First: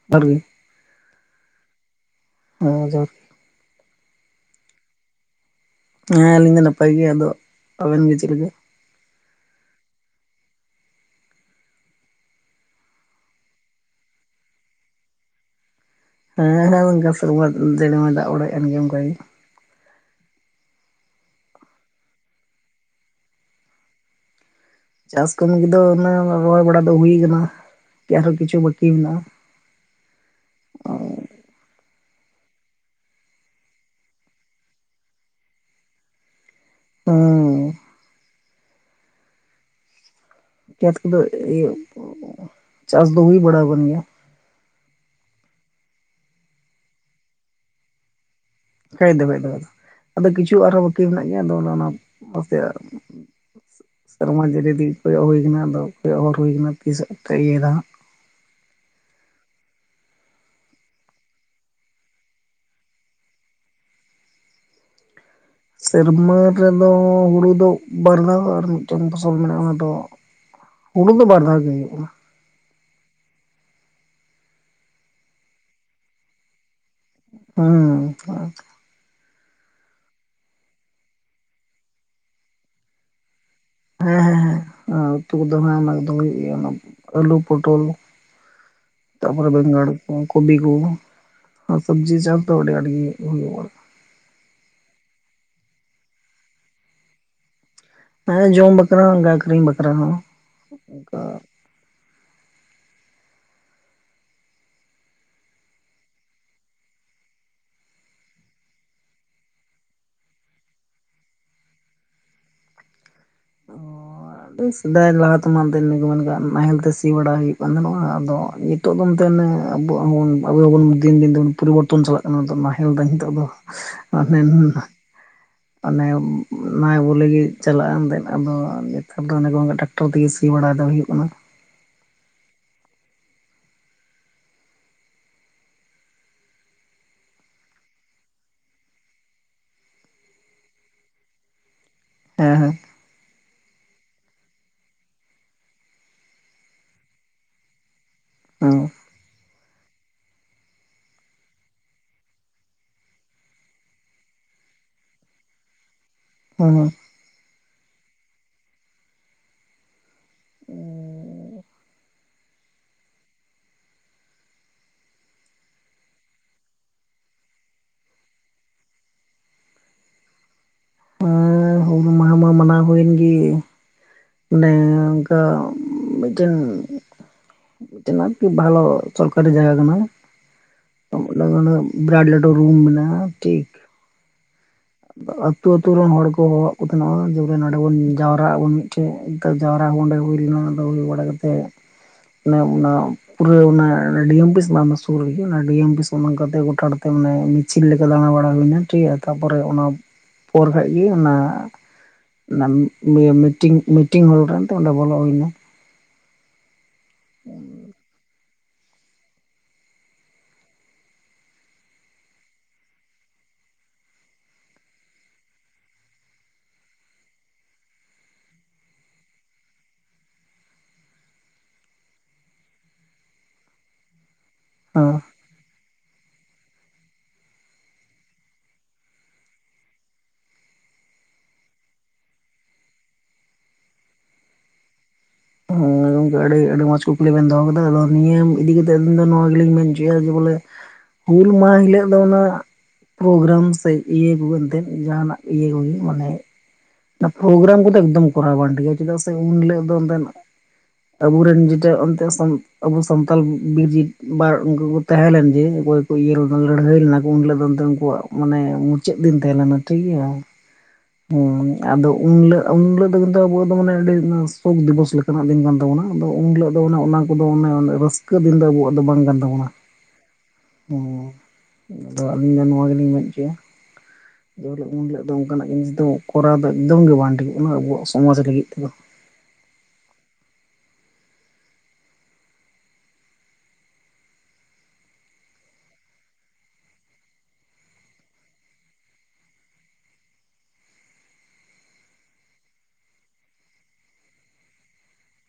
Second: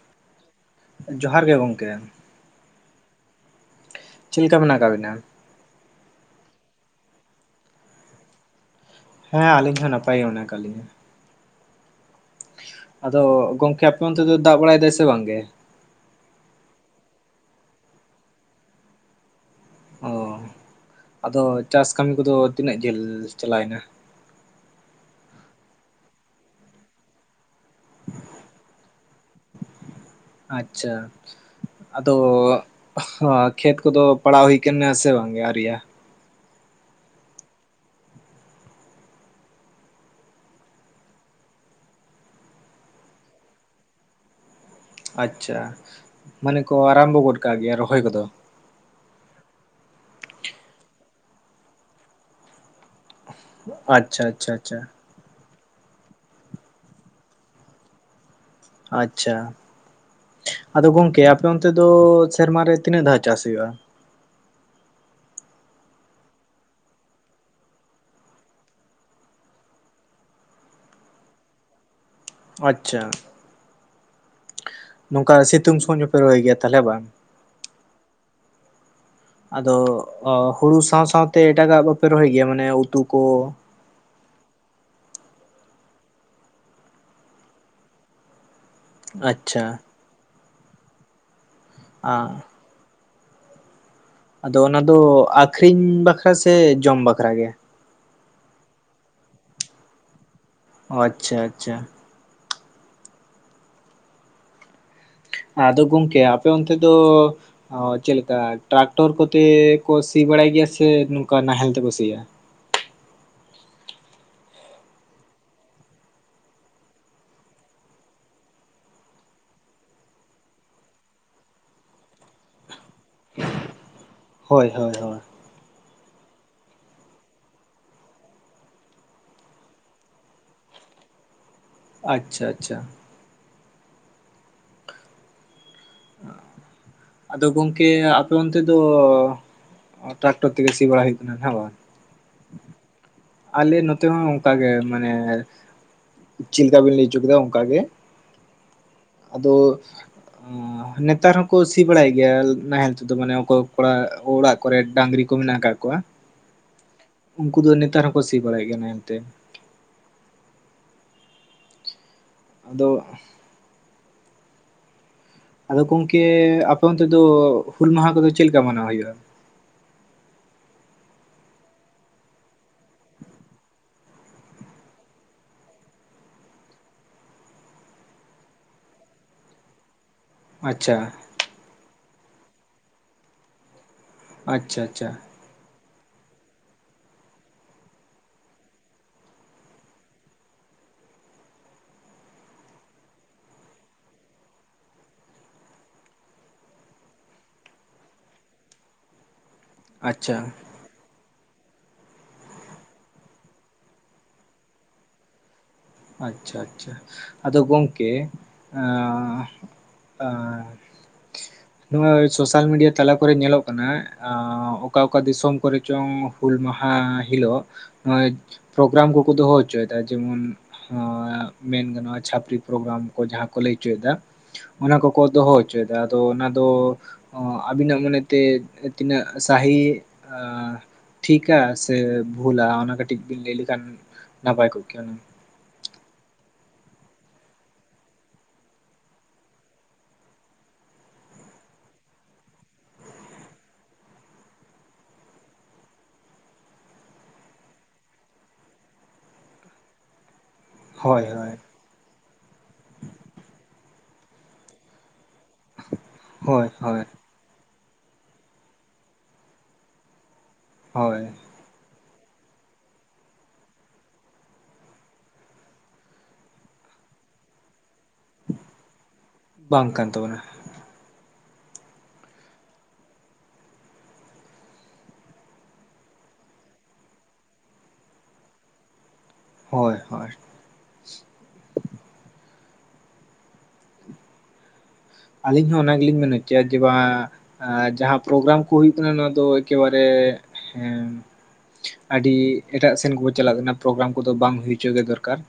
[unintelligible] ᱡᱚᱦᱟᱨ ᱜᱮ ᱜᱚᱢᱠᱮ ᱦᱮᱸ ᱡᱚᱦᱟᱨ ᱪᱮ ᱞᱮᱠᱟ ᱢᱮᱱᱟᱜ ᱟᱠᱟᱫᱵᱤᱱᱟ᱾ ᱦᱮᱸ ᱟᱹᱞᱤᱧ ᱫᱚ ᱱᱟᱯᱟᱭ ᱜᱮ ᱟᱫᱚ ᱟᱵᱮᱱ ᱜᱮ ᱪᱮᱫ ᱞᱮᱠᱟ? ᱦᱮᱸ ᱟᱹᱞᱤᱧ ᱦᱚᱸ ᱱᱟᱯᱟᱭ ᱜᱮ ᱟᱠᱟᱜ ᱞᱤᱧᱟ᱾ ᱟᱫᱚ, ᱜᱚᱝᱠᱮ ᱟᱯᱮ ᱚᱱᱛᱮ ᱫᱚ ᱫᱟᱜ ᱵᱟᱲᱟᱭ ᱫᱟᱭ ᱥᱮ ᱵᱟᱝᱜᱮ? ᱦᱮᱸ ᱦᱮᱸ ᱚᱝᱠᱟ ᱥᱮᱨᱢᱟ ᱫᱤᱱᱟᱹᱢ ᱮ ᱫᱟᱜ ᱵᱟᱲᱟᱭᱮᱫ ᱠᱟᱱ ᱜᱮᱭᱟ, ᱚᱱᱠᱟᱜᱮ᱾ ᱚ ᱟᱫᱚ ᱪᱟᱥ ᱠᱟᱹᱢᱤ ᱠᱚᱫᱚ ᱛᱤᱱᱟᱹᱜ ᱡᱷᱟᱹᱞ ᱪᱟᱞᱟᱣᱮᱱᱟ? ᱪᱟᱥ ᱠᱟᱹᱢᱤ ᱠᱚᱫᱚ ᱚᱱᱮ ᱨᱚᱦᱚᱭ ᱵᱟᱲᱟ ᱫᱚ ᱦᱩᱭ ᱟᱠᱟᱱᱟ, ᱟᱨᱦᱚᱸ ᱠᱤᱪᱷᱩ ᱵᱟᱹᱠᱤ ᱢᱮᱱᱟᱜᱼᱟ᱾ ᱟᱪᱪᱷᱟ᱾ ᱟᱫᱚ ᱠᱷᱮᱛ ᱠᱚᱫᱚ ᱯᱟᱲᱟᱣ ᱦᱩᱭ ᱠᱟᱱᱟ ᱥᱮ, ᱵᱟᱝᱜᱮ ᱟᱣᱨᱤᱭᱟ? ᱵᱟᱝ᱾ ᱠᱷᱮᱛ ᱠᱚᱫᱚ ᱤᱭᱟᱹ, ᱪᱟᱥ ᱫᱚ ᱦᱩᱭ ᱵᱟᱲᱟ ᱟᱠᱟᱱ ᱜᱮᱭᱟ᱾ ᱟᱪᱪᱷᱟ, ᱢᱟᱱᱮ ᱠᱚ ᱟᱨᱟᱢᱵᱚ ᱜᱚᱫ ᱠᱟᱜ ᱜᱮᱭᱟ ᱨᱚᱦᱚᱭ ᱠᱚᱫᱚ᱾ ᱮᱠ ᱫᱚᱢ ᱮᱠᱫᱚᱢ ᱫᱚᱢ, ᱟᱫᱚ ᱠᱤᱪᱷᱩ ᱟᱨᱦᱚᱸ ᱵᱟᱹᱠᱤ ᱢᱮᱱᱟᱜ ᱜᱮᱭᱟ, ᱟᱫᱚ ᱯᱟᱥᱮ ᱟᱪᱪᱷᱟ ᱥᱮᱨᱢᱟ ᱟᱪᱪᱷᱟ ᱡᱟᱲᱤ ᱟᱪᱪᱷᱟ ᱫᱤᱱ ᱠᱚᱭᱚᱜ ᱦᱩᱭ ᱠᱟᱱᱟ, ᱟᱫᱚ ᱠᱚᱭᱚᱜ ᱦᱚᱨ ᱦᱩᱭ ᱠᱟᱱᱟ, ᱛᱤᱥ ᱮ ᱛᱮ ᱤᱭᱟᱹᱭ ᱫᱟᱸᱦᱟ᱾ ᱟᱪᱪᱷᱟ᱾ ᱟᱫᱚ ᱜᱚᱝᱠᱮ ᱟᱯᱮ ᱚᱱᱛᱮ ᱫᱚ ᱥᱮᱨᱢᱟᱨᱮ ᱛᱤᱱᱟᱹᱜ ᱫᱷᱟᱣ ᱪᱟᱥ ᱦᱩᱭᱩᱜᱼᱟ? ᱥᱮᱨᱢᱟ ᱨᱮᱫᱚ ᱦᱩᱲᱩ ᱫᱚ ᱵᱟᱨᱫᱟᱣ, ᱟᱨ ᱢᱤᱫᱴᱟᱹᱝ ᱫᱚ ᱥᱚᱞ ᱢᱮᱱᱟᱼᱟ ᱚᱱᱟ ᱫᱚ᱾ ᱦᱩᱲᱩ ᱫᱚ ᱵᱟᱨ ᱫᱷᱟᱣ ᱜᱮ ᱦᱩᱭᱩᱜᱼᱟ᱾ ᱟᱪᱪᱷᱟ, ᱱᱚᱝᱠᱟ ᱥᱤᱛᱩᱝ ᱥᱚᱢᱚᱭ ᱫᱚᱸᱯᱮ ᱨᱚᱦᱚᱭ ᱜᱮᱭᱟ, ᱛᱟᱦᱞᱮ ᱵᱟᱝ? ᱦᱩᱸᱼᱢ᱾ [inaudible] ᱟᱫᱚ, ᱚ ᱦᱩᱲᱩ ᱥᱟᱶ ᱥᱟᱶᱛᱮ ᱮᱴᱟᱜᱼᱟᱜ ᱵᱟᱯᱮ ᱨᱚᱦᱚᱭ ᱜᱮᱭᱟ, ᱢᱟᱱᱮ ᱩᱛᱩ ᱠᱚ ᱦᱮᱸ ᱦᱮᱸ ᱦᱮᱸ, ᱟᱸ ᱩᱛᱩ ᱠᱚ ᱫᱚ ᱦᱟᱸᱜ ᱚᱱᱟ ᱠᱚᱫᱚ ᱜᱮᱭᱟ ᱟᱞᱩ, ᱯᱚᱴᱚᱞ ᱛᱟᱯᱚᱨᱮ ᱟᱪᱪᱷᱟ ᱵᱮᱸᱜᱟᱲ ᱠᱚ ᱠᱩᱵᱤ ᱠᱩ, ᱟᱸ ᱥᱚᱵᱡᱤ ᱪᱟᱥ ᱫᱚ ᱟᱹᱰᱤ ᱟᱸᱴ ᱜᱤ ᱦᱩᱭᱩᱜᱼᱟ᱾ ᱟᱫᱚ ᱚᱱᱟ ᱫᱚ ᱟᱠᱷᱨᱤᱧ ᱵᱟᱠᱷᱨᱟ ᱥᱮ ᱡᱚᱢ ᱵᱟᱠᱷᱨᱟ ᱜᱮ? ᱦᱮᱸ ᱡᱚᱢ ᱵᱟᱠᱷᱨᱟ ᱦᱚᱸ, ᱟᱹᱠᱷᱨᱤᱧ ᱵᱟᱠᱷᱨᱟ ᱦᱚᱸ᱾ ᱚ ᱚᱱᱠᱟ ᱟᱪᱪᱷᱟ ᱟᱪᱪᱷᱟ᱾ ᱟᱫᱚ ᱜᱚᱢᱠᱮ ᱟᱯᱮ ᱚᱱᱛᱮ ᱫᱚ ᱚ ᱪᱮᱫ ᱞᱮᱠᱟ, ᱴᱨᱟᱠᱴᱚᱨ ᱠᱚᱛᱮ ᱠᱚ ᱥᱤ ᱵᱟᱲᱟᱭ ᱜᱮᱭᱟ, ᱥᱮ ᱱᱚᱝᱠᱟ ᱱᱟᱦᱮᱞ ᱛᱮᱠᱚ ᱥᱤᱭᱟ? [inaudible] ᱮᱸ ᱥᱮᱫᱟᱭ ᱞᱟᱦᱟ ᱛᱮᱢᱟ ᱫᱤᱱ ᱨᱮᱜᱮ ᱠᱚ ᱢᱮᱱ ᱠᱟᱣᱼᱟ, ᱱᱟᱦᱮᱞ ᱛᱮ ᱥᱤ ᱵᱟᱲᱟ ᱦᱩᱭᱩᱜ ᱠᱟᱱ ᱛᱟᱦᱮᱱᱚᱜᱼᱟ, ᱟᱫᱚ ᱧᱤᱛ ᱱᱤᱛᱚᱜ ᱫᱚ ᱚᱱᱛᱮ ᱢᱟᱱᱮ ᱟᱵᱚᱼᱟᱜ ᱦᱚᱸᱵᱚᱱ ᱵᱷᱟᱜᱤ ᱭᱟᱜ ᱵᱚᱱ ᱫᱤᱱ ᱫᱤᱱ ᱫᱚᱵᱚᱱ ᱯᱚᱨᱤᱵᱚᱨᱛᱚᱱ ᱪᱟᱞᱟᱜ ᱠᱟᱱᱟ ᱵᱚᱱ ᱛᱚ, ᱱᱟᱦᱮᱞ ᱫᱚ ᱱᱤᱛᱚᱜ ᱫᱚ᱾ ᱦᱳᱭ ᱦᱳᱭ ᱦᱳᱭ᱾ ᱢᱚᱱᱮ ᱱᱟᱭ ᱵᱚᱞᱮ ᱜᱮ ᱪᱟᱞᱟᱜᱼᱟ, ᱮᱱᱛᱮᱫ ᱟᱫᱚ ᱱᱮᱛᱟᱨ ᱫᱚ ᱚᱱᱮ ᱠᱚᱸ [unintelligible] ᱴᱨᱟᱠᱴᱚᱨ ᱛᱮᱜᱮ ᱥᱤ ᱵᱟᱲᱟᱭ ᱫᱚ ᱦᱩᱭᱩᱜ ᱠᱟᱱᱟ᱾ ᱟᱪᱪᱷᱟ ᱟᱪᱪᱷᱟ᱾ ᱟᱫᱚ ᱜᱚᱝᱠᱮ ᱟᱯᱮ ᱚᱱᱛᱮ ᱫᱚ ᱚᱸ ᱴᱟᱠᱴᱚᱨ ᱛᱮ ᱜᱮ ᱥᱤ ᱵᱟᱲᱟᱭ ᱦᱩᱭᱩᱜ ᱠᱟᱱᱟ, ᱦᱮᱸ ᱵᱟᱝ? ᱦᱮᱸ ᱦᱮᱸ᱾ ᱟᱞᱮ ᱱᱚᱛᱮ ᱦᱚᱸ ᱚᱱᱠᱟ ᱜᱮ, ᱢᱟᱱᱮ ᱪᱮᱫ ᱞᱮᱠᱟᱵᱤᱱ ᱞᱟᱹᱭ ᱦᱚᱪᱚ ᱠᱮᱫᱟ ᱚᱱᱠᱟ ᱜᱮ᱾ ᱚᱸᱻ᱾ ᱟᱫᱚ ᱟᱸᱻ ᱱᱮᱛᱟᱨ ᱦᱚᱸᱠᱩ ᱥᱤ ᱵᱟᱲᱟᱭᱮᱫ ᱜᱮᱭᱟ, ᱱᱟᱦᱮᱞ ᱛᱮᱫᱚ ᱢᱟᱱᱮ ᱚᱠᱚᱭ ᱠᱚᱲᱟ ᱚᱲᱟᱜ ᱠᱚᱨᱮ ᱰᱟᱝᱨᱤ ᱠᱚ ᱢᱮᱱᱟᱜ ᱟᱠᱟᱫ ᱠᱚᱣᱟ᱾ [inaudible] ᱦᱩᱸ ᱦᱩᱸ᱾ ᱩᱱᱠᱩ ᱫᱚ ᱱᱮᱛᱟᱨ ᱦᱚᱸᱠᱚ ᱥᱤ ᱵᱟᱲᱟ ᱭᱮᱫ ᱜᱮᱭᱟ ᱱᱟᱦᱮᱞ ᱛᱮ᱾ ᱦᱮᱸ ᱟᱫᱚ ᱟᱫᱚ ᱠᱚᱝᱠᱮ ᱟᱯᱮ ᱚᱱᱛᱮ ᱫᱚ ᱦᱩᱞ ᱢᱟᱦᱟ ᱠᱚᱫᱚ ᱪᱮᱫ ᱞᱮᱠᱟ ᱢᱟᱱᱟᱣ ᱦᱩᱭᱩᱜᱼᱟ? ᱟᱸ ᱦᱩᱞ ᱢᱟᱦᱟ ᱢᱟ ᱢᱟᱱᱟᱣ ᱦᱩᱭᱮᱱ ᱜᱤ ᱢᱟᱱᱮ ᱚᱱᱮ ᱚᱝᱠᱟ ᱢᱤᱫ ᱴᱮᱱ ᱢᱟᱱᱮ ᱟᱨᱠᱤ ᱵᱷᱟᱞᱚ ᱥᱚᱨᱠᱟᱨᱤ ᱡᱟᱭᱜᱟ ᱠᱟᱱᱟ᱾ ᱟᱪᱪᱷᱟ᱾ ᱚᱱᱟ ᱵᱞᱚᱴ ᱞᱟᱴᱩ ᱢᱮᱱᱟᱜᱼᱟ ᱨᱩᱢ ᱴᱷᱤᱠ ᱟᱪᱪᱷᱟ ᱟᱪᱪᱷᱟ ᱟᱹᱛᱩ ᱟᱹᱛᱩ ᱨᱮᱱ ᱦᱚᱲ ᱠᱚ ᱦᱚᱦᱚᱣᱟᱜ ᱠᱚ ᱛᱟᱦᱮᱱᱟ ᱡᱮ ᱱᱚᱸᱰᱮ ᱵᱚᱱ ᱡᱟᱣᱨᱟᱜ ᱟᱵᱚᱱ ᱢᱤᱫᱴᱮᱱ᱾ ᱡᱟᱣᱨᱟ ᱚᱸᱰᱮ ᱦᱩᱭ ᱞᱮᱱᱟ ᱟᱫᱚ ᱦᱩᱭ ᱵᱟᱲᱟ ᱠᱟᱛᱮᱫ ᱚᱱᱮ ᱚᱱᱟ᱾ ᱯᱩᱨᱟᱹ ᱚᱱᱟ ᱰᱤ. ᱮᱢ ᱟᱹᱯᱤᱥ ᱥᱩᱨ ᱨᱮ ᱰᱤᱹ ᱮᱢ ᱚᱱᱟ [inaudible] ᱜᱚᱴᱟ ᱛᱮ ᱪᱤᱫ ᱞᱮᱠᱟ ᱫᱟᱬᱟ ᱵᱟᱲᱟ ᱦᱩᱭᱱᱟ ᱴᱷᱤᱠᱭᱟ ᱛᱟᱯᱚᱨᱮ ᱚᱱᱟ ᱟᱪᱪᱷᱟ ᱯᱚᱨ᱾ ᱠᱷᱟᱪ ᱜᱤ ᱚᱱᱟ ᱢᱤᱴᱤᱝ ᱢᱤᱴᱤᱝ ᱦᱚᱞ ᱨᱮᱱ ᱮᱱᱛᱮ ᱚᱸᱰᱮ ᱵᱚᱞᱚ ᱦᱩᱭᱱᱟ᱾ ᱟᱪᱪᱷᱟ ᱟᱪᱪᱷᱟ ᱟᱫᱚ ᱜᱚᱝᱠᱮ ᱟᱻᱟ ᱱᱚᱣᱟ ᱥᱳᱥᱟᱞ ᱢᱤᱰᱤᱭᱟ ᱛᱟᱞᱟ ᱠᱚᱨᱮ ᱧᱮᱸᱞᱚᱜ ᱠᱟᱱᱟ᱾ ᱟᱸᱻ ᱚᱠᱟ ᱚᱠᱟ ᱫᱤᱥᱚᱢ ᱠᱚᱨᱮ ᱪᱚᱝ ᱦᱩᱞ ᱢᱟᱦᱟ ᱦᱤᱞᱳᱜ᱾ ᱱᱚᱜᱼᱚᱭ ᱯᱨᱳᱜᱨᱟᱢ ᱠᱚᱠᱚ ᱫᱚᱦᱚ ᱦᱚᱪᱚᱭᱮᱫᱟ ᱡᱮᱢᱚᱱ᱾ ᱳᱸᱻ ᱢᱮᱱ ᱜᱟᱱᱚᱜᱼᱟ ᱪᱷᱟᱯᱨᱤ ᱯᱨᱳᱜᱨᱟᱢ ᱠᱚ ᱡᱟᱦᱟᱸ ᱠᱚ ᱞᱟᱹᱭ ᱦᱚᱪᱚᱭᱮᱫᱟ ᱚᱱᱟ ᱠᱚᱠᱚ ᱦᱮᱸ ᱫᱚᱦᱚᱭ᱾ ᱪᱤᱭᱫᱟ ᱟᱫᱚ ᱚᱱᱟ ᱫᱚ ᱳ ᱟᱹᱵᱤᱱᱟᱜ ᱢᱟᱱᱮᱛᱮ ᱛᱤᱱᱟᱹᱜ ᱥᱟᱦᱤ ᱟᱻ᱾ ᱴᱷᱤᱠᱟ ᱥᱮ ᱵᱷᱩᱞᱟ ᱚᱱᱟ ᱠᱟᱹᱴᱤᱡ ᱵᱤᱱ ᱞᱟᱹᱭ ᱞᱮᱠᱷᱟᱱ ᱱᱟᱯᱟᱭ ᱠᱚᱜ ᱠᱮᱭᱟ᱾ ᱦᱚᱸᱻ ᱜᱚᱢᱠᱮ ᱟᱹᱰᱤ ᱟᱹᱰᱤ ᱢᱚᱸᱡᱽ ᱠᱚ ᱠᱩᱠᱞᱤ ᱵᱮᱱ ᱫᱚᱦᱚ ᱠᱟᱫᱟ ᱟᱫᱚ ᱱᱤᱭᱟᱹ ᱤᱫᱤ ᱠᱟᱛᱮ ᱫᱚ ᱱᱚᱣᱟ ᱜᱮᱞᱤᱧ ᱢᱮᱱ ᱦᱚᱪᱚᱭᱟᱮ ᱵᱚᱞᱮ᱾ ᱦᱩᱞ ᱢᱟᱦᱟᱸ ᱦᱤᱞᱳᱜ ᱫᱚ ᱚᱱᱟ ᱯᱨᱳᱜᱨᱟᱢ ᱥᱮ ᱤᱭᱟᱹ ᱠᱚ ᱮᱱᱛᱮ ᱡᱟᱦᱟᱱᱟᱜ ᱤᱭᱟᱹ ᱠᱚᱜᱮ ᱢᱟᱱᱮ᱾ ᱚᱱᱟ ᱯᱨᱳᱜᱨᱟᱢ ᱠᱚᱫᱚ ᱮᱠᱫᱚᱢ ᱠᱚᱨᱟᱣ ᱵᱟᱝ ᱴᱷᱤᱠᱟᱹ ᱪᱮᱫᱟᱜ ᱥᱮ ᱩᱱ ᱦᱤᱞᱳ ᱫᱚ ᱚᱱᱛᱮ ᱦᱳᱭ ᱦᱳᱭ ᱟᱵᱚᱨᱮᱱ᱾ ᱚᱱᱛᱮ ᱟᱵᱚ ᱥᱟᱱᱛᱟᱞ ᱵᱤᱨ [inaudible] ᱛᱟᱦᱮᱸ ᱞᱮᱱ ᱡᱮ᱾ ᱤᱭᱟᱹ ᱦᱳᱭ ᱞᱟᱹᱲᱦᱟᱹᱭ ᱦᱳᱭ ᱞᱮᱱᱟ ᱠᱚ ᱩᱱᱦᱤᱞᱳᱜ ᱫᱚ ᱮ ᱩᱱᱠᱩᱣᱟᱜ ᱢᱟᱱᱮ ᱢᱩᱪᱟᱹᱫ ᱫᱤᱱ ᱛᱟᱦᱮᱸ ᱞᱮᱱᱟ ᱴᱷᱤᱠ ᱜᱮᱭᱟ᱾ ᱦᱳᱭ ᱦᱩᱸ ᱟᱫᱚ ᱩᱱᱦᱤᱞᱳᱜ ᱩᱱ ᱦᱤᱞᱳᱜ ᱫᱚ ᱠᱤᱱᱛᱩ ᱟᱵᱚᱣᱟᱜ ᱫᱚ ᱢᱟᱱᱮ ᱟᱹᱰᱤ ᱥᱳᱠ ᱫᱤᱵᱚᱥ ᱞᱮᱠᱟᱱᱟᱜ ᱫᱤᱱ ᱠᱟᱱ ᱛᱟᱵᱚᱱᱟ ᱟᱫᱚ ᱩᱱ ᱦᱤᱞᱳᱜ ᱫᱚ ᱚᱱᱟ᱾ ᱟᱵᱚ ᱫᱚ ᱚᱱᱮ ᱨᱟᱹᱥᱠᱟᱹ ᱫᱤᱱ ᱫᱚ ᱟᱵᱚᱣᱟᱜ ᱫᱚ ᱵᱟᱝ ᱠᱟᱱ ᱛᱟᱵᱚᱱᱟ᱾ ᱵᱟᱝ ᱠᱟᱱ ᱛᱟᱵᱚᱱᱟ ᱚᱻ ᱟᱫᱚ ᱟᱹᱞᱤᱧ ᱫᱚ ᱱᱚᱣᱟ ᱜᱮᱞᱤᱧ ᱢᱮᱱ ᱦᱚᱪᱚᱭᱟ᱾ ᱡᱮ ᱦᱤᱞᱚᱜ ᱩᱱ ᱦᱤᱞᱳ ᱫᱚ ᱚᱱᱠᱟᱱᱟᱜ [inaudible] ᱡᱤᱱᱤᱥ ᱫᱚ ᱠᱚᱨᱟᱣ ᱫᱚ ᱮᱠᱫᱚᱢ ᱜᱮ ᱵᱟᱝ ᱴᱷᱤᱠᱚᱜ ᱠᱟᱱᱟ ᱟᱵᱚᱣᱟᱜ ᱥᱚᱢᱟᱡᱽ ᱞᱟᱹᱜᱤᱫ ᱛᱮᱫᱚ᱾ ᱦᱳᱭ ᱦᱳᱭ ᱟᱹᱞᱤᱧ ᱦᱚᱸ ᱚᱱᱟ ᱜᱮᱞᱤᱧ ᱢᱮᱱ [inaudible] ᱡᱮ ᱵᱟᱝ ᱟᱨ ᱡᱟᱦᱟᱸ ᱯᱨᱳᱜᱨᱟᱢ ᱠᱚ ᱦᱩᱭᱩᱜ ᱠᱟᱱᱟ ᱚᱱᱟ ᱫᱚ ᱮᱠᱮᱵᱟᱨᱮ ᱦᱮᱸ᱾ ᱟᱹᱰᱤ ᱮᱴᱟᱜ ᱥᱮᱱ ᱠᱚᱠᱚ ᱪᱟᱞᱟᱜ ᱠᱟᱱᱟ ᱯᱨᱳᱜᱨᱟᱢ ᱠᱚᱫᱚ ᱵᱟᱝ ᱦᱩᱭ ᱦᱚᱪᱚ ᱜᱮ ᱫᱚᱨᱠᱟᱨ᱾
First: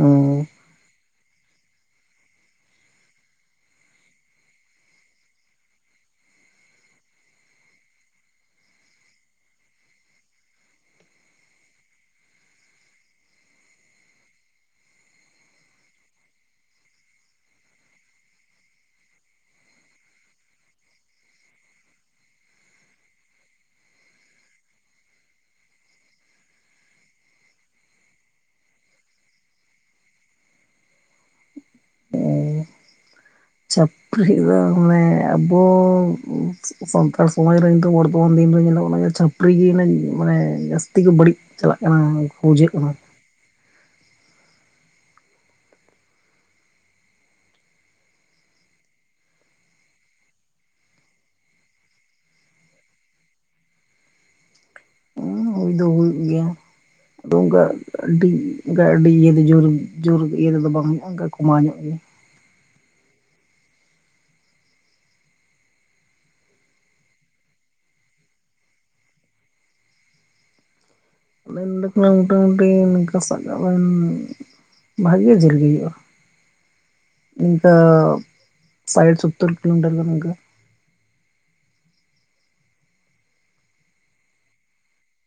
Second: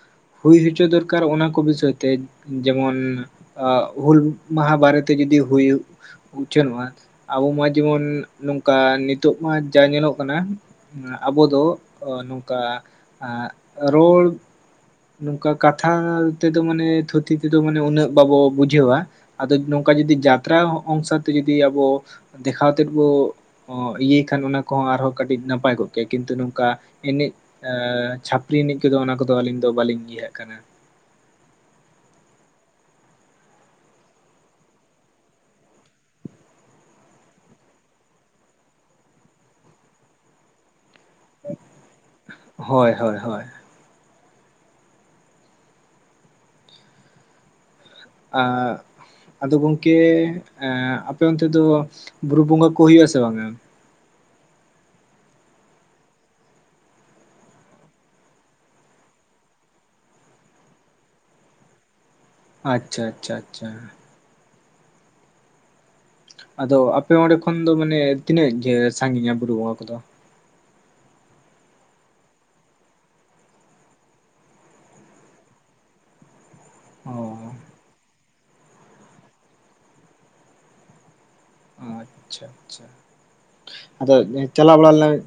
ᱦᱮᱸ ᱦᱩᱭ ᱦᱚᱪᱚ ᱫᱚᱨᱠᱟᱨ ᱚᱱᱟ ᱠᱚ ᱵᱤᱥᱚᱭ ᱛᱮ ᱡᱮᱢᱚᱱ᱾ ᱦᱩᱞ ᱢᱟᱸᱦᱟ ᱵᱟᱨᱮᱛᱮ ᱡᱩᱫᱤ ᱦᱩᱭᱩᱜ ᱩᱪᱷᱟᱹᱱᱚᱜᱼᱟ ᱟᱵᱚ ᱢᱟ ᱡᱮᱢᱚᱱ ᱱᱚᱝᱠᱟ ᱱᱤᱛᱚᱜ ᱢᱟ ᱡᱟ ᱧᱮᱞᱚᱜ ᱠᱟᱱᱟ᱾ ᱟᱵᱚ ᱫᱚ ᱱᱚᱝᱠᱟ ᱨᱚᱲ ᱱᱚᱝᱠᱟ ᱠᱟᱛᱷᱟ ᱛᱮᱫᱚ ᱢᱟᱱᱮ ᱛᱷᱩᱛᱤ ᱛᱮᱫᱚ ᱢᱟᱱᱮ ᱩᱱᱟᱹᱜ ᱵᱟᱵᱚ ᱵᱩᱡᱷᱟᱹᱣᱟ᱾ ᱟᱫᱚ ᱱᱚᱝᱠᱟ ᱡᱚᱫᱤ ᱡᱟᱛᱨᱟ ᱚᱝᱥᱚ ᱛᱮ ᱡᱚᱫᱤ ᱟᱵᱚ ᱫᱮᱠᱷᱟᱣᱛᱮ ᱵᱚ᱾ ᱤᱭᱟᱹᱭ ᱠᱷᱟᱱ ᱚᱱᱟ ᱠᱚᱦᱚᱸ ᱟᱨᱦᱚᱸ ᱠᱟᱹᱴᱤᱡ ᱱᱟᱯᱟᱭ ᱠᱚᱜ ᱠᱮᱭᱟ ᱠᱤᱱᱛᱩ ᱱᱚᱝᱠᱟ ᱮᱱᱮᱡ᱾ ᱮᱸ ᱪᱷᱟᱹᱯᱨᱤ ᱮᱱᱮᱡ ᱠᱚᱫᱚ ᱚᱱᱟ ᱠᱚᱫᱚ ᱟᱹᱞᱤᱧ ᱫᱚ ᱵᱟᱹᱞᱤᱧ ᱤᱭᱟᱸ ᱦᱟᱸᱜ ᱠᱟᱱᱟ᱾ ᱦᱮᱸ ᱪᱷᱟᱹᱯᱨᱤ ᱫᱚ ᱢᱟᱱᱮ ᱟᱵᱚ ᱥᱟᱱᱛᱟᱲ ᱥᱚᱢᱟᱡᱽ ᱨᱮᱱ [inaudible] ᱵᱚᱱ ᱫᱤᱱ ᱫᱚ ᱧᱮᱞᱚᱜ ᱠᱟᱱᱟ ᱪᱷᱟᱹᱯᱨᱤ ᱜᱮ ᱢᱟᱱᱮ ᱡᱟᱹᱥᱛᱤ ᱜᱮ ᱵᱟᱹᱲᱤᱡ ᱪᱟᱞᱟᱜ ᱠᱟᱱᱟ ᱵᱩᱡᱷᱟᱹᱜ ᱠᱟᱱᱟ᱾ ᱦᱳᱭ ᱦᱳᱭ ᱦᱳᱭ ᱟ ᱟᱫᱚ ᱜᱚᱢᱠᱮ ᱟᱯᱮ ᱚᱱᱛᱮ ᱫᱚ ᱵᱩᱨᱩ ᱵᱚᱸᱜᱟ ᱠᱚ ᱦᱩᱭᱩᱜ-ᱟ ᱥᱮ ᱵᱟᱝᱼᱟ᱾ ᱦᱩᱭ ᱫᱚ ᱦᱩᱭᱩᱜ ᱜᱮᱭᱟ ᱟᱫᱚ ᱚᱱᱠᱟ ᱟᱹᱰᱤ ᱚᱱᱠᱟ ᱟᱹᱰᱤ ᱤᱭᱟᱹ ᱫᱚ ᱡᱳᱨ ᱡᱳᱨ ᱤᱭᱟᱹᱮᱫᱚ ᱵᱟᱝ ᱦᱩᱭᱩᱜᱼᱟ ᱚᱱᱠᱟ ᱠᱚᱢᱟᱣ ᱧᱚᱜ ᱜᱮ᱾ ᱟᱪᱪᱷᱟ ᱟᱪᱪᱷᱟ ᱟᱪᱪᱷᱟ ᱟᱫᱚ ᱟᱯᱮ ᱚᱸᱰᱮ ᱠᱷᱚᱱ ᱫᱚ ᱢᱟᱱᱮ ᱛᱤᱱᱟᱹᱜ ᱜᱮ ᱥᱟᱺ ᱜᱤᱧᱟ ᱵᱩᱨᱩ ᱵᱚᱸᱜᱟ ᱠᱚᱫᱚ᱾ ᱢᱮᱱ ᱞᱮᱠᱷᱟᱱ ᱢᱚᱴᱟᱢᱩᱴᱤ ᱤᱱᱠᱟᱹ ᱥᱟᱵ ᱠᱟᱜ ᱵᱤᱱ᱾ ᱵᱷᱟᱜᱮ ᱡᱷᱟᱹᱞ ᱜᱮ ᱦᱩᱭᱩᱜᱼᱟ ᱾ ᱚ ᱤᱱᱠᱟᱹ, ᱥᱟᱰ ᱥᱳᱛᱛᱳᱨ ᱠᱤᱞᱚ ᱢᱤᱴᱟᱨ ᱜᱟᱱ ᱤᱱᱠᱟᱹ ᱾ ᱚ, ᱟᱪᱪᱷᱟ ᱟᱪᱪᱷᱟ ᱾ ᱟᱫᱚ ᱪᱟᱞᱟᱣ ᱵᱟᱲᱟ ᱞᱮᱱᱟ ᱵᱤᱱ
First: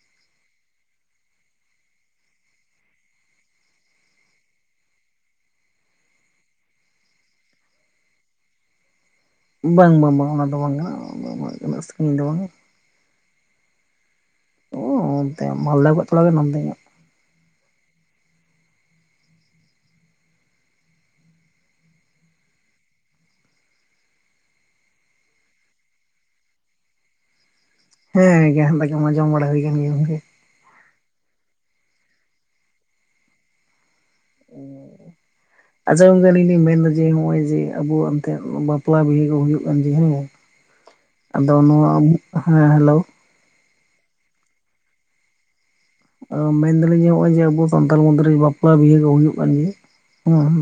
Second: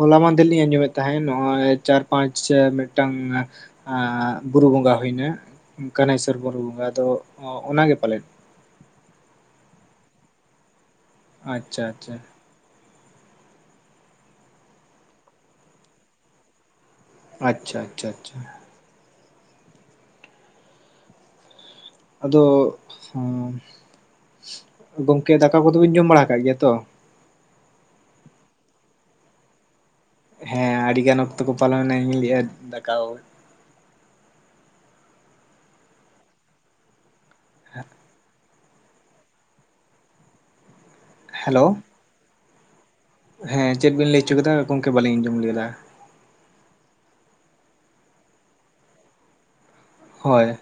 ᱦᱚᱞᱟ ᱢᱟᱦᱫᱮᱨ ᱞᱤᱧ ᱟᱸᱡᱚᱢᱮᱫ ᱛᱟᱦᱮᱸᱫ, ᱱᱚᱜᱼᱚᱭ ᱪᱟᱨ ᱯᱟᱸᱪ ᱢᱤᱫᱴᱟᱝ ᱟᱸ, ᱵᱩᱨᱩ ᱵᱚᱸᱜᱟ ᱦᱩᱭ ᱮᱱᱟ ᱠᱟᱱᱟᱭᱥᱚᱨ ᱵᱩᱨᱩ ᱵᱚᱸᱜᱟ, ᱟᱫᱚ ᱚᱱᱟ ᱜᱮ ᱯᱟᱞᱮᱫ? ᱵᱟᱝ ᱵᱟᱝ ᱵᱟᱝ, ᱚᱱᱟ ᱫᱚ ᱵᱟᱝ ᱠᱟᱱᱟ, ᱩᱱᱟᱹᱜ ᱟᱪᱪᱷᱟ ᱥᱟᱹᱜᱤᱧ ᱟᱪᱪᱷᱟ ᱫᱚ ᱵᱟᱝ-ᱟ ᱾ ᱚᱻ ᱚᱱᱛᱮ ᱢᱟᱞᱫᱟ ᱠᱷᱚᱡ ᱛᱷᱚᱲᱟ ᱜᱮ ᱱᱚᱱᱛᱮ ᱧᱚᱜ ᱾ ᱟᱪᱪᱷᱟ ᱟᱪᱪᱷᱟ ᱟᱪᱪᱷᱟ ᱾ ᱟᱫᱚ, ᱜᱚᱢᱠᱮ ᱫᱟᱠᱟ ᱠᱚᱫᱚ ᱵᱤᱱ ᱡᱚᱢ ᱵᱟᱲᱟ ᱟᱠᱟᱫ ᱜᱮᱭᱟ ᱛᱚ? ᱦᱮᱸ ᱜᱮ, ᱫᱟᱠᱟ ᱢᱟ ᱡᱚᱢ ᱵᱟᱲᱟ ᱦᱩᱭ ᱟᱠᱟᱱ ᱜᱮᱭᱟ ᱜᱚᱢᱠᱮ ᱾ ᱦᱮᱸ ᱟᱹᱰᱤ ᱜᱟᱱ ᱚᱠᱛᱚ ᱠᱚ ᱯᱚᱞᱚᱢ ᱮᱱᱟ, ᱤᱧ ᱤᱧ ᱞᱟᱹᱭᱮᱫᱼᱟ ᱫᱟᱠᱟ ᱟᱪᱪᱷᱟ ᱜᱚᱢᱠᱮ, ᱟᱞᱤᱧ ᱞᱤᱧ ᱢᱮᱱ ᱮᱫᱟ ᱡᱮ ᱱᱚᱜᱼᱚᱭ ᱡᱮ ᱟᱵᱚᱣᱟᱜ ᱚᱱᱛᱮ ᱵᱟᱯᱞᱟ ᱵᱤᱦᱟᱹ ᱠᱚ ᱦᱩᱭᱩᱜ ᱠᱟᱱ ᱡᱮ ᱦᱮᱸ, ᱟᱫᱚ ᱦᱮᱞᱳ ᱱᱚᱣᱟ ᱦᱮᱸ ᱦᱮᱞᱳ ᱦᱮᱸ, ᱪᱮᱫ ᱵᱤᱱ ᱞᱟᱹᱭ ᱦᱚᱪᱚ ᱠᱮᱫᱟ ᱜᱚᱢᱠᱮ ᱵᱟᱹᱞᱤᱧ ᱟᱸᱡᱚᱢ ᱞᱮᱫᱟ ᱾ ᱢᱮᱱ ᱮᱫᱟᱞᱤᱧ ᱡᱮ ᱱᱚᱜᱼᱚᱭ ᱡᱮ ᱟᱵᱚ ᱥᱟᱱᱛᱟᱲ ᱢᱚᱫᱽᱫᱷᱮ ᱨᱮ ᱵᱟᱯᱞᱟ ᱵᱤᱦᱟᱹ ᱠᱚ ᱦᱩᱭᱩᱜ ᱠᱟᱱ ᱜᱮᱭᱟ ᱾ ᱦᱳᱭ ᱦᱮᱸ,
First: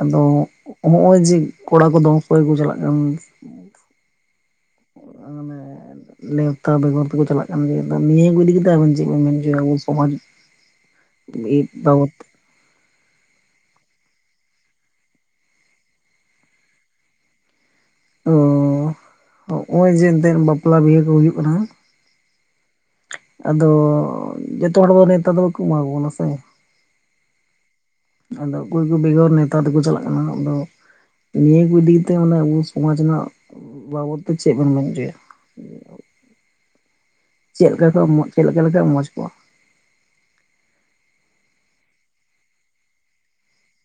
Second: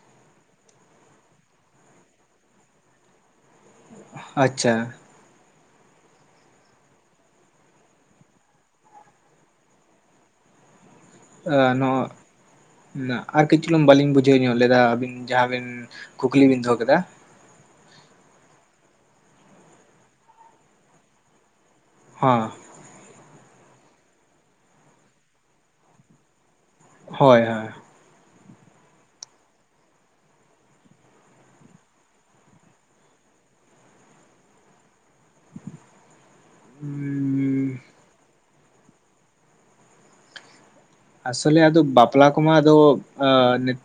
ᱟᱫᱚ ᱦᱚᱜᱼᱚᱭ ᱡᱮ ᱠᱚᱲᱟ ᱠᱚᱫᱚ ᱫᱚᱢᱮ ᱠᱚ ᱪᱟᱞᱟᱜ ᱠᱟᱱ ᱟᱪᱪᱷᱟ ᱾ ᱠᱚᱲᱟ ᱢᱟᱱᱮ ᱱᱮᱣᱛᱟ ᱵᱮᱜᱚᱨ ᱛᱮᱠᱚ ᱪᱟᱞᱟᱜ ᱠᱟᱱ ᱜᱮᱭᱟ ᱾ ᱟᱫᱚ ᱱᱤᱭᱟᱹ ᱠᱚ ᱤᱫᱤ ᱠᱟᱛᱮᱫ ᱟᱵᱮᱱ ᱪᱮᱫ ᱵᱮᱱ ᱢᱮᱱ ᱦᱚᱪᱚᱭᱟ, ᱟᱵᱚ ᱥᱚᱢᱟᱡᱽ ᱮ ᱱᱚᱣᱟ ᱵᱟᱵᱚᱫ ᱟᱨ ᱠᱟᱹᱡ ᱪᱩᱞᱩᱝ ᱵᱟᱞᱤᱧ ᱵᱩᱡᱷᱟᱹᱣ ᱧᱚᱜ ᱞᱮᱫᱟ, ᱟᱵᱤᱱ ᱡᱟᱦᱟᱸ ᱵᱤᱱ ᱠᱩᱠᱞᱤ ᱵᱤᱱ ᱫᱚᱦᱚ ᱠᱮᱫᱟ ᱚ, ᱦᱚᱜᱼᱚᱭ ᱡᱮ ᱮᱱᱛᱮᱫ ᱵᱟᱯᱞᱟ ᱵᱤᱦᱟᱹ ᱠᱚ ᱦᱩᱭᱩᱜ ᱠᱟᱱᱟ᱾ ᱦᱮᱸ᱾ ᱟᱫᱚ ᱡᱚᱛᱚ ᱦᱚᱲ ᱫᱚ ᱱᱮᱣᱛᱟ ᱫᱚ ᱵᱟᱠᱚ ᱮᱢᱟ ᱵᱚᱱᱟ ᱥᱮ ᱦᱳᱭ ᱦᱳᱭ ᱾ ᱟᱫᱚ ᱚᱠᱚᱭ ᱠᱚ ᱵᱮᱜᱚᱨ ᱱᱮᱣᱛᱟ ᱛᱮᱠᱚ ᱪᱟᱞᱟᱜ ᱠᱟᱱᱟ ᱾ᱟᱫᱚ ᱱᱤᱭᱟᱹ ᱠᱚ ᱤᱫᱤ ᱠᱟᱛᱮ, ᱢᱟᱱᱮ ᱟᱵᱚ ᱥᱚᱢᱟᱡᱽ ᱨᱮᱱᱟᱜ ᱵᱟᱵᱚᱫ ᱛᱮ ᱪᱮᱫ ᱵᱮᱱ ᱢᱮᱱ ᱦᱚᱪᱚᱭᱟ ᱾ ᱪᱮᱫ ᱞᱮᱠᱟ ᱠᱚ, ᱪᱮᱫ ᱞᱮᱠᱟ ᱞᱮᱠᱷᱟᱡ ᱢᱚᱡᱽ ᱠᱚᱜ-ᱟ? ᱟᱥᱚᱞᱮ ᱟᱫᱚ ᱵᱟᱯᱞᱟ ᱠᱚᱢᱟ ᱟᱫᱚ ᱱᱮᱛ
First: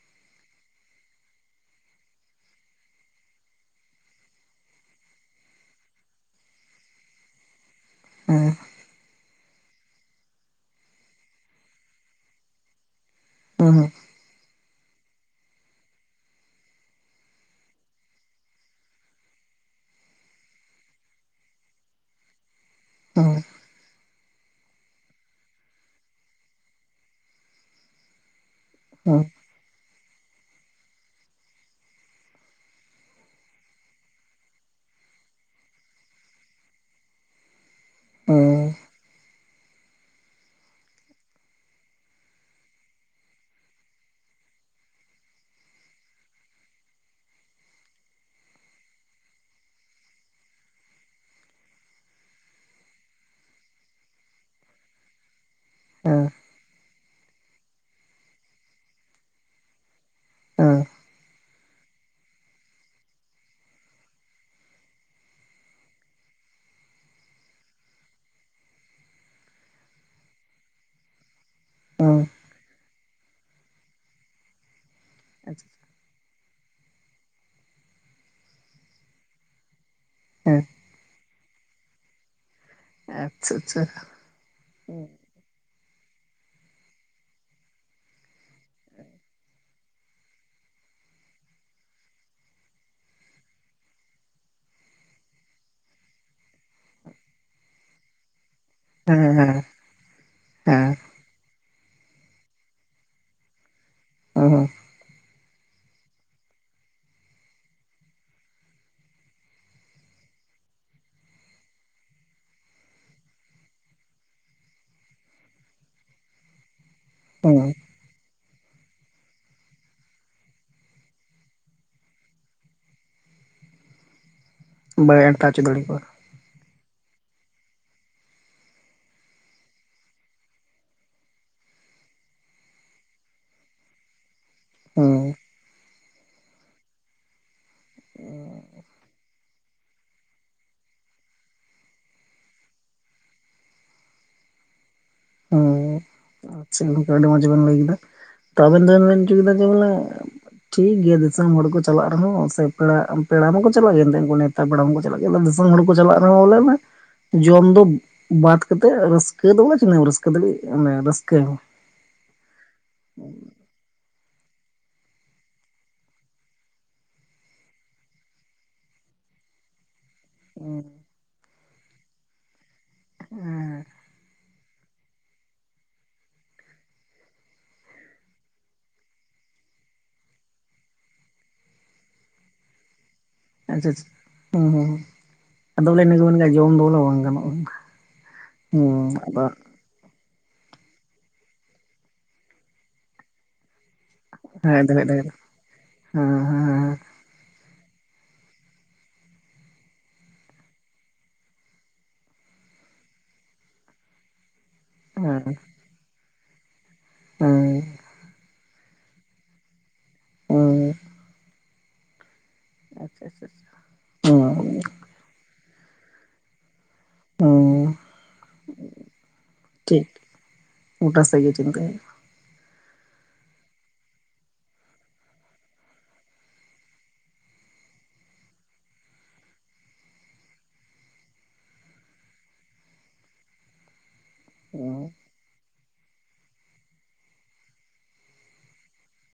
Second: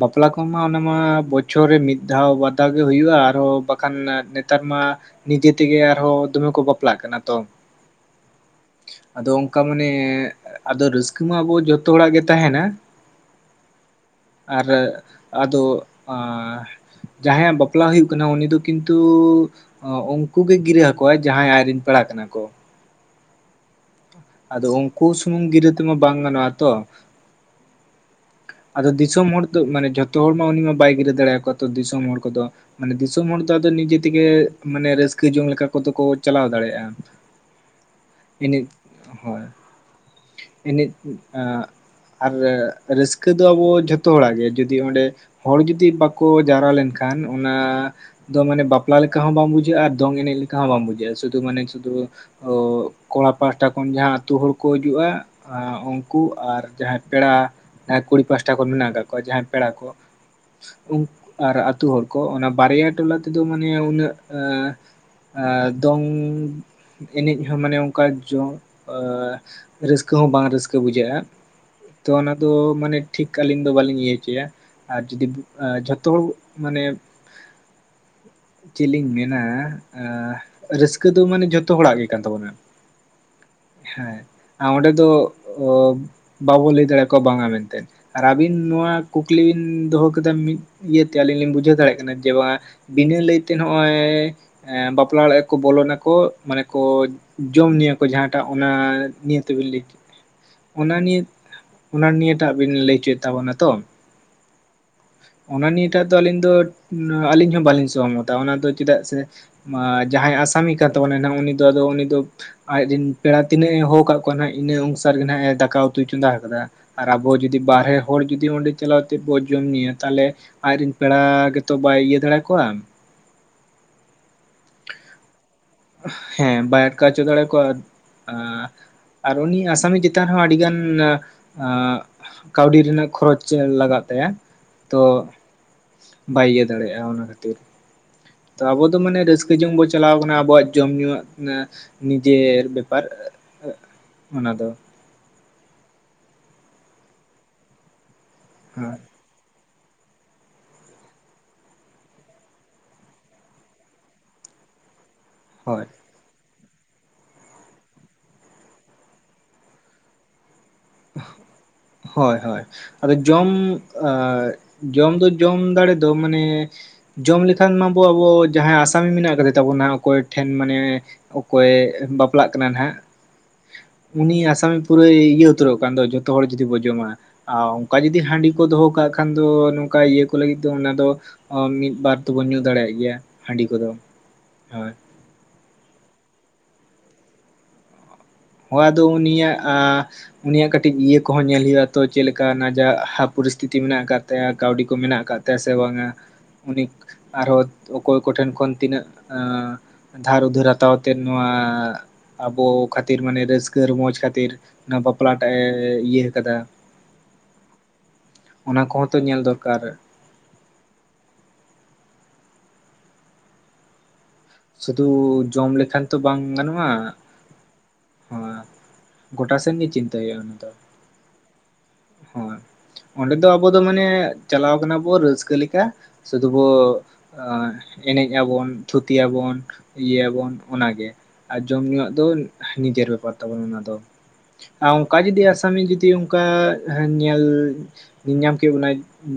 ᱵᱟᱯᱞᱟ ᱠᱚᱢᱟ ᱚᱱᱟᱢᱟ ᱵᱚᱪᱷᱚᱨ ᱨᱮ ᱢᱤᱫ ᱫᱷᱟᱣ ᱵᱟᱨ ᱫᱷᱟᱣ ᱜᱮ ᱦᱩᱭᱩᱜᱼᱟ, ᱟᱨᱦᱚᱸ ᱵᱟᱠᱷᱟᱱ ᱱᱮᱛᱟᱨ ᱢᱟ ᱱᱤᱡᱮ ᱛᱮᱜᱮ ᱟᱨᱦᱚᱸ ᱫᱚᱢᱮ ᱠᱚ ᱵᱟᱯᱞᱟᱜ ᱠᱟᱱᱟ, ᱛᱚ ᱦᱮᱸ ᱾ ᱟᱫᱚ ᱚᱱᱠᱟ ᱢᱟᱱᱮ ᱟᱫᱚ ᱨᱟᱹᱥᱠᱟᱹ ᱢᱟ ᱟᱵᱚ ᱡᱚᱛᱚ ᱦᱚᱲᱟᱜ ᱜᱮ ᱛᱟᱦᱮᱱᱟ ᱾ ᱦᱮᱸ ᱦᱮᱸ ᱾ ᱟᱨ ᱟᱫᱚ, ᱟ ᱡᱟᱦᱟᱸᱭᱟᱜ ᱵᱟᱯᱞᱟ ᱦᱩᱭᱩᱜ ᱠᱟᱱᱟ ᱩᱱᱤ ᱫᱚ ᱠᱤᱱᱛᱩ ᱚ, ᱩᱱᱠᱩ ᱜᱮ ᱜᱤᱨᱟᱹ ᱟᱠᱚᱣᱟ ᱡᱟᱦᱟᱸᱭ ᱟᱡ ᱨᱮᱱ ᱯᱮᱲᱟ ᱠᱟᱱᱟ ᱠᱚ ᱾ ᱦᱳᱭ ᱾ ᱟᱫᱚ ᱩᱱᱠᱩ ᱥᱩᱢᱩᱝ ᱜᱤᱨᱟᱹ ᱛᱮᱢᱟ ᱵᱟᱝ ᱜᱟᱱᱚᱜᱼᱟ ᱛᱚ ᱾ ᱟᱫᱚ ᱦᱮᱸ ᱫᱤᱥᱚᱢ ᱦᱚᱲ ᱫᱚ, ᱢᱟᱱᱮ ᱡᱷᱚᱛᱚ ᱦᱚᱲ ᱢᱟ ᱩᱱᱤ ᱢᱟ ᱵᱟᱭ ᱜᱤᱨᱟᱹ ᱫᱟᱲᱮᱭᱟᱠᱚᱣᱟ ᱛᱚ ᱫᱤᱥᱚᱢ ᱦᱚᱲ ᱠᱚᱫᱚ ᱢᱟᱱᱮ ᱫᱤᱥᱚᱢ ᱦᱚᱲ ᱫᱚ ᱟᱫᱚ ᱱᱤᱡᱮ ᱛᱮᱜᱮ, ᱢᱟᱱᱮ ᱨᱟᱹᱥᱠᱟᱹ ᱡᱚᱝ ᱞᱮᱠᱟ ᱠᱚᱫᱚ ᱠᱚ ᱪᱟᱞᱟᱣ ᱫᱟᱲᱮᱭᱟᱜᱼᱟ ᱾ ᱮᱱᱮᱡ, ᱦᱳᱭ ᱾ ᱮᱱᱮᱡ ᱟᱨ ᱨᱟᱹᱥᱠᱟᱹ ᱫᱚ ᱟᱵᱚ ᱡᱷᱚᱛᱚ ᱦᱚᱲᱟᱜ ᱜᱮ, ᱡᱩᱫᱤ ᱚᱸᱰᱮ ᱦᱚᱲ ᱡᱩᱫᱤ ᱵᱟᱠᱚ ᱡᱟᱣᱨᱟ ᱞᱮᱱᱠᱷᱟᱱ ᱚᱱᱟ ᱫᱚ ᱢᱟᱱᱮ ᱵᱟᱯᱞᱟ ᱞᱮᱠᱟ ᱦᱚᱸ ᱵᱟᱝ ᱵᱩᱡᱷᱟᱹᱜᱼᱟ ᱟᱨ ᱫᱚᱝ ᱮᱱᱮᱡ ᱞᱮᱠᱟ ᱦᱚᱸ ᱵᱟᱝ ᱵᱩᱡᱷᱟᱹᱜᱼᱟ ᱾ ᱥᱩᱫᱷᱩ ᱢᱟᱱᱮ ᱥᱩᱫᱷᱩ ᱚ, ᱠᱚᱲᱟ ᱯᱟᱦᱟᱴᱟ ᱠᱷᱚᱱ ᱡᱟᱦᱟᱸ ᱟᱹᱛᱩ ᱦᱚᱲ ᱠᱚ ᱦᱤᱡᱩᱜᱼᱟ ᱩᱱᱠᱩ ᱟᱨ ᱡᱟᱦᱟᱸᱭ ᱯᱮᱲᱟ ᱠᱩᱲᱤ ᱯᱟᱥᱴᱟ ᱠᱷᱚᱱ ᱢᱮᱱᱟᱜ ᱟᱠᱟᱫ ᱠᱚᱣᱟ ᱡᱟᱦᱟᱸᱭ ᱯᱮᱲᱟ ᱠᱚ ᱾ ᱦᱮᱸ ᱦᱮᱸ ᱩᱱᱠ, ᱟᱨ ᱟᱹᱛᱩ ᱦᱚᱲ ᱠᱚ ᱚᱱᱟ ᱵᱟᱨᱭᱟ ᱴᱚᱞᱟ ᱛᱮᱫᱚ ᱢᱟᱱᱮ ᱩᱱᱟᱹᱜ ᱮ, ᱫᱚᱝ ᱮᱱᱮᱡ ᱦᱚᱸ ᱢᱟᱱᱮ ᱚᱱᱠᱟ ᱡᱚᱢᱠᱟᱣ ᱨᱟᱹᱥᱠᱟᱹ ᱦᱚᱸ ᱵᱟᱝ ᱨᱟᱹᱥᱠᱟᱹ ᱵᱩᱡᱷᱟᱹᱜᱼᱟ ᱛᱚ ᱦᱮᱸ ᱚᱱᱟ ᱫᱚ ᱢᱟᱱᱮ ᱴᱷᱤᱠ ᱟᱹᱞᱤᱧ ᱫᱚ ᱵᱟᱹᱞᱤᱧ ᱤᱭᱟᱹ ᱦᱚᱪᱚᱭᱟ ᱟᱨ ᱡᱩᱫᱤ ᱡᱷᱚᱛᱚ ᱦᱚᱲ ᱢᱟᱱᱮ ᱪᱮᱫ ᱞᱤᱧ ᱢᱮᱱᱟ ᱟᱻ ᱦᱮᱸ ᱨᱟᱹᱥᱠᱟᱹ ᱫᱚ ᱢᱟᱱᱮ ᱡᱷᱚᱛᱚ ᱦᱚᱲᱟᱜ ᱜᱮ ᱠᱟᱱ ᱛᱟᱵᱚᱱᱟ᱾ ᱟᱪᱪᱷᱟ ᱟᱪᱪᱷᱟ ᱟ ᱚᱸᱰᱮ ᱦᱮᱸ ᱫᱚ ᱵᱟᱵᱚ ᱞᱟᱹᱭ ᱫᱟᱲᱮᱠᱚᱣᱟ ᱵᱟᱝᱟ ᱢᱮᱱᱛᱮ᱾ ᱟᱨ ᱟᱹᱵᱤᱱ ᱱᱚᱣᱟ ᱠᱩᱠᱞᱤ ᱵᱤᱱ ᱫᱚᱦᱚ ᱠᱟᱫᱟ ᱢᱤᱫ ᱤᱭᱟᱹᱛᱮ ᱟᱹᱞᱤᱧ ᱞᱤᱧ ᱵᱩᱡᱷᱟᱹᱣ ᱫᱟᱲᱮᱭᱟᱜ ᱠᱟᱱᱟ ᱡᱮ ᱵᱟᱝᱟ, ᱵᱤᱱᱟᱹ ᱞᱟᱹᱭᱛᱮ ᱱᱚᱜᱼᱚᱭ ᱵᱟᱯᱞᱟ ᱚᱲᱟᱜᱼᱟᱠᱚ ᱵᱚᱞᱚᱱᱟᱠᱚ ᱢᱟᱱᱮ ᱠᱚ ᱡᱚᱢ ᱧᱩᱭᱟᱠᱚ ᱡᱟᱦᱟᱸᱴᱟᱜ ᱚᱱᱟ ᱱᱤᱭᱟᱹ ᱦᱮᱸ ᱛᱮᱵᱤᱱ ᱞᱟᱹᱭ ᱠᱮᱫ ᱦᱮᱸ ᱚᱱᱟ ᱱᱤᱭᱮ ᱚᱱᱟ ᱱᱤᱭᱟᱹᱴᱟᱜ ᱵᱤᱱ ᱞᱟᱹᱭᱪᱚᱭᱮᱫ ᱛᱟᱵᱚᱱᱟ ᱛᱚ᱾ ᱦᱚ ᱦᱚ ᱚᱱᱟ ᱱᱤᱭᱟᱹᱮ ᱴᱟᱜ ᱫᱚ ᱟᱹᱞᱤᱧ ᱫᱚ ᱟᱹᱞᱤᱧ ᱦᱚᱸ ᱵᱟᱹᱞᱤᱧ ᱥᱚᱦᱚᱢᱚᱛᱟ ᱚᱱᱟ ᱫᱚ ᱪᱮᱫᱟᱜ ᱥᱮ ᱡᱟᱦᱟᱸᱭ ᱟᱥᱟᱢᱤ ᱠᱟᱱ ᱛᱟᱵᱚᱱᱟᱭ ᱱᱟᱜ ᱩᱱᱤ ᱫᱚ ᱟᱫᱚ ᱩᱱᱤ ᱫᱚ ᱟᱡᱨᱮᱱ ᱯᱮᱲᱟ ᱛᱤᱱᱟᱹᱜ ᱮ ᱦᱳᱠ ᱠᱟᱜ ᱠᱚᱣᱟ ᱱᱟᱜ ᱤᱱᱟᱹ ᱚᱱᱥᱟᱨ ᱜᱮ ᱱᱟᱦᱟᱸᱜᱼ ᱮ ᱫᱟᱠᱟ ᱩᱛᱩᱭ ᱪᱚᱸᱫᱟ ᱟᱠᱟᱫᱟ ᱟᱨ ᱟᱵᱚ ᱡᱩᱫᱤ ᱦᱮᱸ ᱵᱟᱨᱦᱮ ᱦᱚᱲ ᱡᱩᱫᱤ ᱚᱸᱰᱮ ᱪᱟᱞᱟᱣᱛᱮᱫ ᱵᱚ ᱡᱚᱢ ᱧᱩᱭᱟ, ᱛᱟᱦᱚᱞᱮ ᱟᱡᱨᱮᱱ ᱯᱮᱲᱟ ᱜᱮᱛᱚ ᱵᱟᱭ ᱤᱭᱟᱹ ᱫᱟᱲᱮᱭᱟ ᱠᱚᱣᱟ᱾ ᱵᱟᱹᱭ [unintelligible] ᱦᱮᱸ ᱵᱟᱭ ᱟᱴᱠᱟᱣᱪᱚ ᱫᱟᱲᱮ ᱟᱠᱚᱣᱟ᱾ ᱟᱨ ᱩᱱᱤ ᱟᱥᱟᱢᱤ ᱪᱮᱛᱟᱱ ᱦᱚᱸ ᱟᱹᱰᱤᱜᱟᱱ ᱟᱸ ᱠᱟᱹᱣᱰᱤ ᱨᱮᱱᱟᱜ ᱠᱷᱚᱨᱚᱪ ᱞᱟᱜᱟᱜ ᱛᱟᱭᱟ᱾ ᱛᱚ ᱦᱮᱸ ᱵᱟᱭ ᱤᱭᱟᱹ ᱫᱟᱲᱮᱭᱟᱜᱼᱟ ᱚᱱᱟ ᱠᱷᱟᱹᱛᱤᱨ᱾ ᱛᱚ ᱟᱵᱚ ᱫᱚ ᱢᱟᱱᱮ ᱨᱟᱹᱥᱠᱟᱹ ᱡᱚᱝ ᱵᱚᱱ ᱪᱟᱞᱟᱣ ᱠᱟᱱᱟ ᱟᱵᱚᱣᱟᱜ ᱡᱚᱢ ᱧᱩᱣᱟᱜ ᱢᱟᱱᱮ ᱱᱤᱡᱮᱨ ᱵᱮᱯᱟᱨ ᱚᱱᱟ ᱫᱚ ᱦᱮᱸ ᱟᱪᱪᱷᱟ ᱜᱚᱝᱠᱮ ᱟᱹᱰᱤ ᱢᱚᱸᱡᱽ ᱵᱮᱱ ᱞᱟᱹᱭ ᱠᱮᱫᱟ᱾ ᱛᱚ ᱟᱵᱮᱱ ᱫᱚᱵᱮᱱ ᱢᱮᱱ ᱦᱚᱪᱚ ᱠᱮᱫᱟ ᱡᱮ ᱵᱚᱞᱮ ᱴᱷᱤᱠ ᱜᱮᱭᱟ ᱫᱤᱥᱚᱢ ᱦᱚᱲ ᱠᱚ ᱪᱟᱞᱟᱜ ᱨᱮᱦᱚᱸ ᱥᱮ ᱯᱮᱲᱟ ᱯᱮᱲᱟ ᱢᱟᱠᱚ ᱪᱟᱞᱟᱜ ᱜᱮᱭᱟ ᱮᱛᱮ ᱩᱱᱠᱩ ᱱᱟ ᱯᱮᱲᱟ ᱢᱟᱠᱚ ᱪᱟᱞᱟᱜᱮ ᱫᱤᱥᱚᱢ ᱦᱚᱲ ᱦᱳᱭ ᱠᱚ ᱪᱟᱞᱟᱜ ᱨᱮᱦᱚᱸ ᱵᱚ ᱞᱟᱹᱭ ᱢᱮ᱾ ᱡᱚᱢ ᱫᱚ ᱵᱟᱫᱽ ᱠᱟᱛᱮᱫ ᱨᱟᱹᱥᱠᱟᱹ ᱫᱚ ᱵᱚᱞᱮ ᱛᱤᱱᱟᱹᱜ ᱮᱢ ᱨᱟᱹᱥᱠᱟᱹ ᱫᱟᱲᱮᱭᱟᱜ ᱢᱟᱱᱮ ᱦᱳᱭ ᱦᱳᱭ ᱟᱫᱚ ᱡᱚᱢ ᱟᱨ ᱡᱚᱢ ᱫᱚ ᱡᱚᱢ ᱫᱟᱲᱮ ᱫᱚ ᱢᱟᱱᱮ ᱡᱚᱢ ᱞᱮᱠᱷᱟᱱ ᱢᱟᱵᱚ ᱟᱵᱚ ᱡᱟᱦᱟᱸᱭ ᱟᱥᱟᱢᱤ ᱢᱮᱱᱟᱜ ᱟᱠᱟᱫᱮ ᱛᱟᱵᱚᱱᱟ ᱚᱠᱚᱭ ᱴᱷᱮᱱ ᱢᱟᱱᱮ ᱚᱠᱚᱭ ᱵᱟᱯᱞᱟᱜ ᱠᱟᱱᱟ ᱱᱟᱦᱟᱸᱜ ᱩᱱᱤ ᱟᱥᱟᱢᱤ ᱯᱩᱨᱟᱹᱭ ᱤᱭᱟᱹ ᱩᱛᱟᱹᱨᱚᱜ ᱠᱟᱱ ᱫᱚ ᱡᱷᱚᱛᱚ ᱦᱚᱲ ᱡᱩᱫᱤ ᱵᱚᱱ ᱡᱚᱢᱟ᱾ ᱟᱨ ᱚᱱᱠᱟ ᱡᱩᱫᱤ ᱦᱟᱺᱰᱤ ᱠᱚ ᱫᱚᱦᱚ ᱠᱟᱜ ᱠᱷᱟᱱ ᱫᱚ ᱱᱚᱝᱠᱟ ᱤᱭᱟᱹ ᱠᱚ ᱞᱟᱹᱜᱤᱫ ᱫᱚ ᱚᱱᱟ ᱫᱚ ᱢᱤᱫᱵᱟᱨ ᱫᱚᱵᱚᱱ ᱧᱩ ᱫᱟᱲᱮᱭᱟᱜ ᱜᱮᱭᱟ᱾ ᱦᱟᱺᱰᱤ ᱟᱪᱪᱷᱟ ᱠᱚᱫᱚ ᱟᱪᱪᱷᱟ ᱦᱮᱸ ᱦᱳᱭ ᱦᱮᱸ ᱟᱫᱚ ᱵᱚᱞᱮ ᱤᱱᱟᱹ ᱠᱚ ᱢᱮᱱ ᱜᱮ ᱡᱚᱢ ᱫᱚ ᱵᱚᱞᱮ ᱵᱟᱝ ᱜᱟᱱᱚᱜᱼᱟ᱾ ᱦᱳᱭ ᱟᱫᱚ ᱩᱱᱤᱭᱟᱜ ᱟᱻ ᱩᱱᱤᱭᱟᱜ ᱠᱟᱹᱴᱤᱡ ᱤᱭᱟᱹ ᱠᱚᱦᱚᱸ ᱧᱮᱞᱳᱭᱼᱟ ᱛᱚ ᱪᱮᱫ ᱞᱮᱠᱟ ᱱᱟᱡᱟᱜ ᱯᱚᱨᱤᱥᱛᱤᱛᱤ ᱢᱮᱱᱟᱜ ᱟᱠᱟᱫ ᱛᱟᱭᱟ ᱠᱟᱹᱣᱰᱤ ᱦᱮᱸ ᱠᱚ ᱫᱚᱦᱚᱭ ᱢᱮᱱᱟᱜ ᱫᱚᱦᱚᱭ ᱦᱮᱸ ᱦᱮᱸ ᱦᱮᱸ ᱦᱮᱸ ᱟᱠᱟᱫ ᱛᱟᱭᱟ ᱥᱮ ᱵᱟᱝᱟ ᱦᱮᱸ ᱩᱱᱤ ᱟᱨᱦᱚᱸ ᱚᱠᱚᱭ ᱠᱚᱴᱷᱮᱱ ᱠᱷᱚᱱ ᱛᱤᱱᱟᱹᱜ ᱟᱻ ᱫᱷᱟᱨ ᱩᱫᱷᱟᱹᱨ ᱦᱟᱛᱟᱣ ᱛᱮ ᱱᱚᱣᱟ ᱟᱵᱚ ᱠᱷᱟᱹᱛ ᱛᱤᱨ ᱢᱟᱱᱮ ᱨᱟᱹᱥᱠᱟᱹ ᱨᱚᱢᱡᱽ ᱠᱷᱟᱹᱛᱤᱨ ᱚᱱᱟ ᱵᱟᱯᱞᱟ ᱴᱟᱜ ᱮ ᱤᱭᱟᱹ ᱠᱟᱫᱟ᱾ ᱦᱩᱸ ᱚᱱᱟ ᱠᱚᱦᱚᱸ ᱛᱚ ᱧᱮᱞ ᱫᱚᱨᱠᱟᱨ᱾ ᱦᱳᱭ ᱟᱪᱪᱷᱟ ᱟᱪᱪᱷᱟ ᱦᱩᱸ ᱥᱩᱫᱩ ᱡᱚᱢ ᱞᱮᱠᱷᱟᱱ ᱛᱚ ᱵᱟᱝ ᱜᱟᱱᱚᱜᱼᱟ᱾ ᱦᱩᱸ ᱦᱚᱸ ᱜᱚᱴᱟ ᱥᱮᱱ ᱜᱮ ᱴᱷᱤᱠ ᱪᱤᱱᱛᱟᱹᱭᱼᱟ ᱚᱱᱟ ᱫᱚ᱾ ᱜᱚᱴᱟ ᱥᱮᱫ ᱜᱮ ᱪᱤᱱᱛᱟᱹ ᱦᱩᱭᱩᱜᱼᱟ ᱦᱳᱭ ᱚᱸᱰᱮ ᱫᱚ ᱟᱵᱚ ᱫᱚ ᱢᱟᱱᱮ ᱪᱟᱞᱟᱣ ᱠᱟᱱᱟ ᱵᱚ ᱨᱟᱹᱥᱠᱟᱹ ᱞᱮᱠᱟ ᱥᱩᱫᱩ ᱵᱚ ᱮᱱᱮᱡ ᱟᱵᱚᱱ ᱛᱷᱩᱛᱤᱭᱟᱵᱚᱱ ᱤᱭᱟᱹᱭᱟᱵᱚᱱ ᱚᱱᱟᱜᱮ ᱟᱨ ᱡᱚᱢ ᱧᱩᱣᱟᱜ ᱫᱚ ᱱᱤᱡᱮᱨ ᱵᱮᱯᱟᱨ ᱛᱟᱵᱚ ᱚᱱᱟ ᱫᱚ ᱟᱨ ᱦᱩᱸ ᱚᱱᱠᱟ ᱡᱩᱫᱤ ᱟᱥᱟᱢᱤ ᱡᱩᱫᱤ ᱚᱱᱠᱟ ᱧᱮᱞ ᱧᱟᱢ ᱠᱮᱫ ᱵᱚᱱᱟᱭ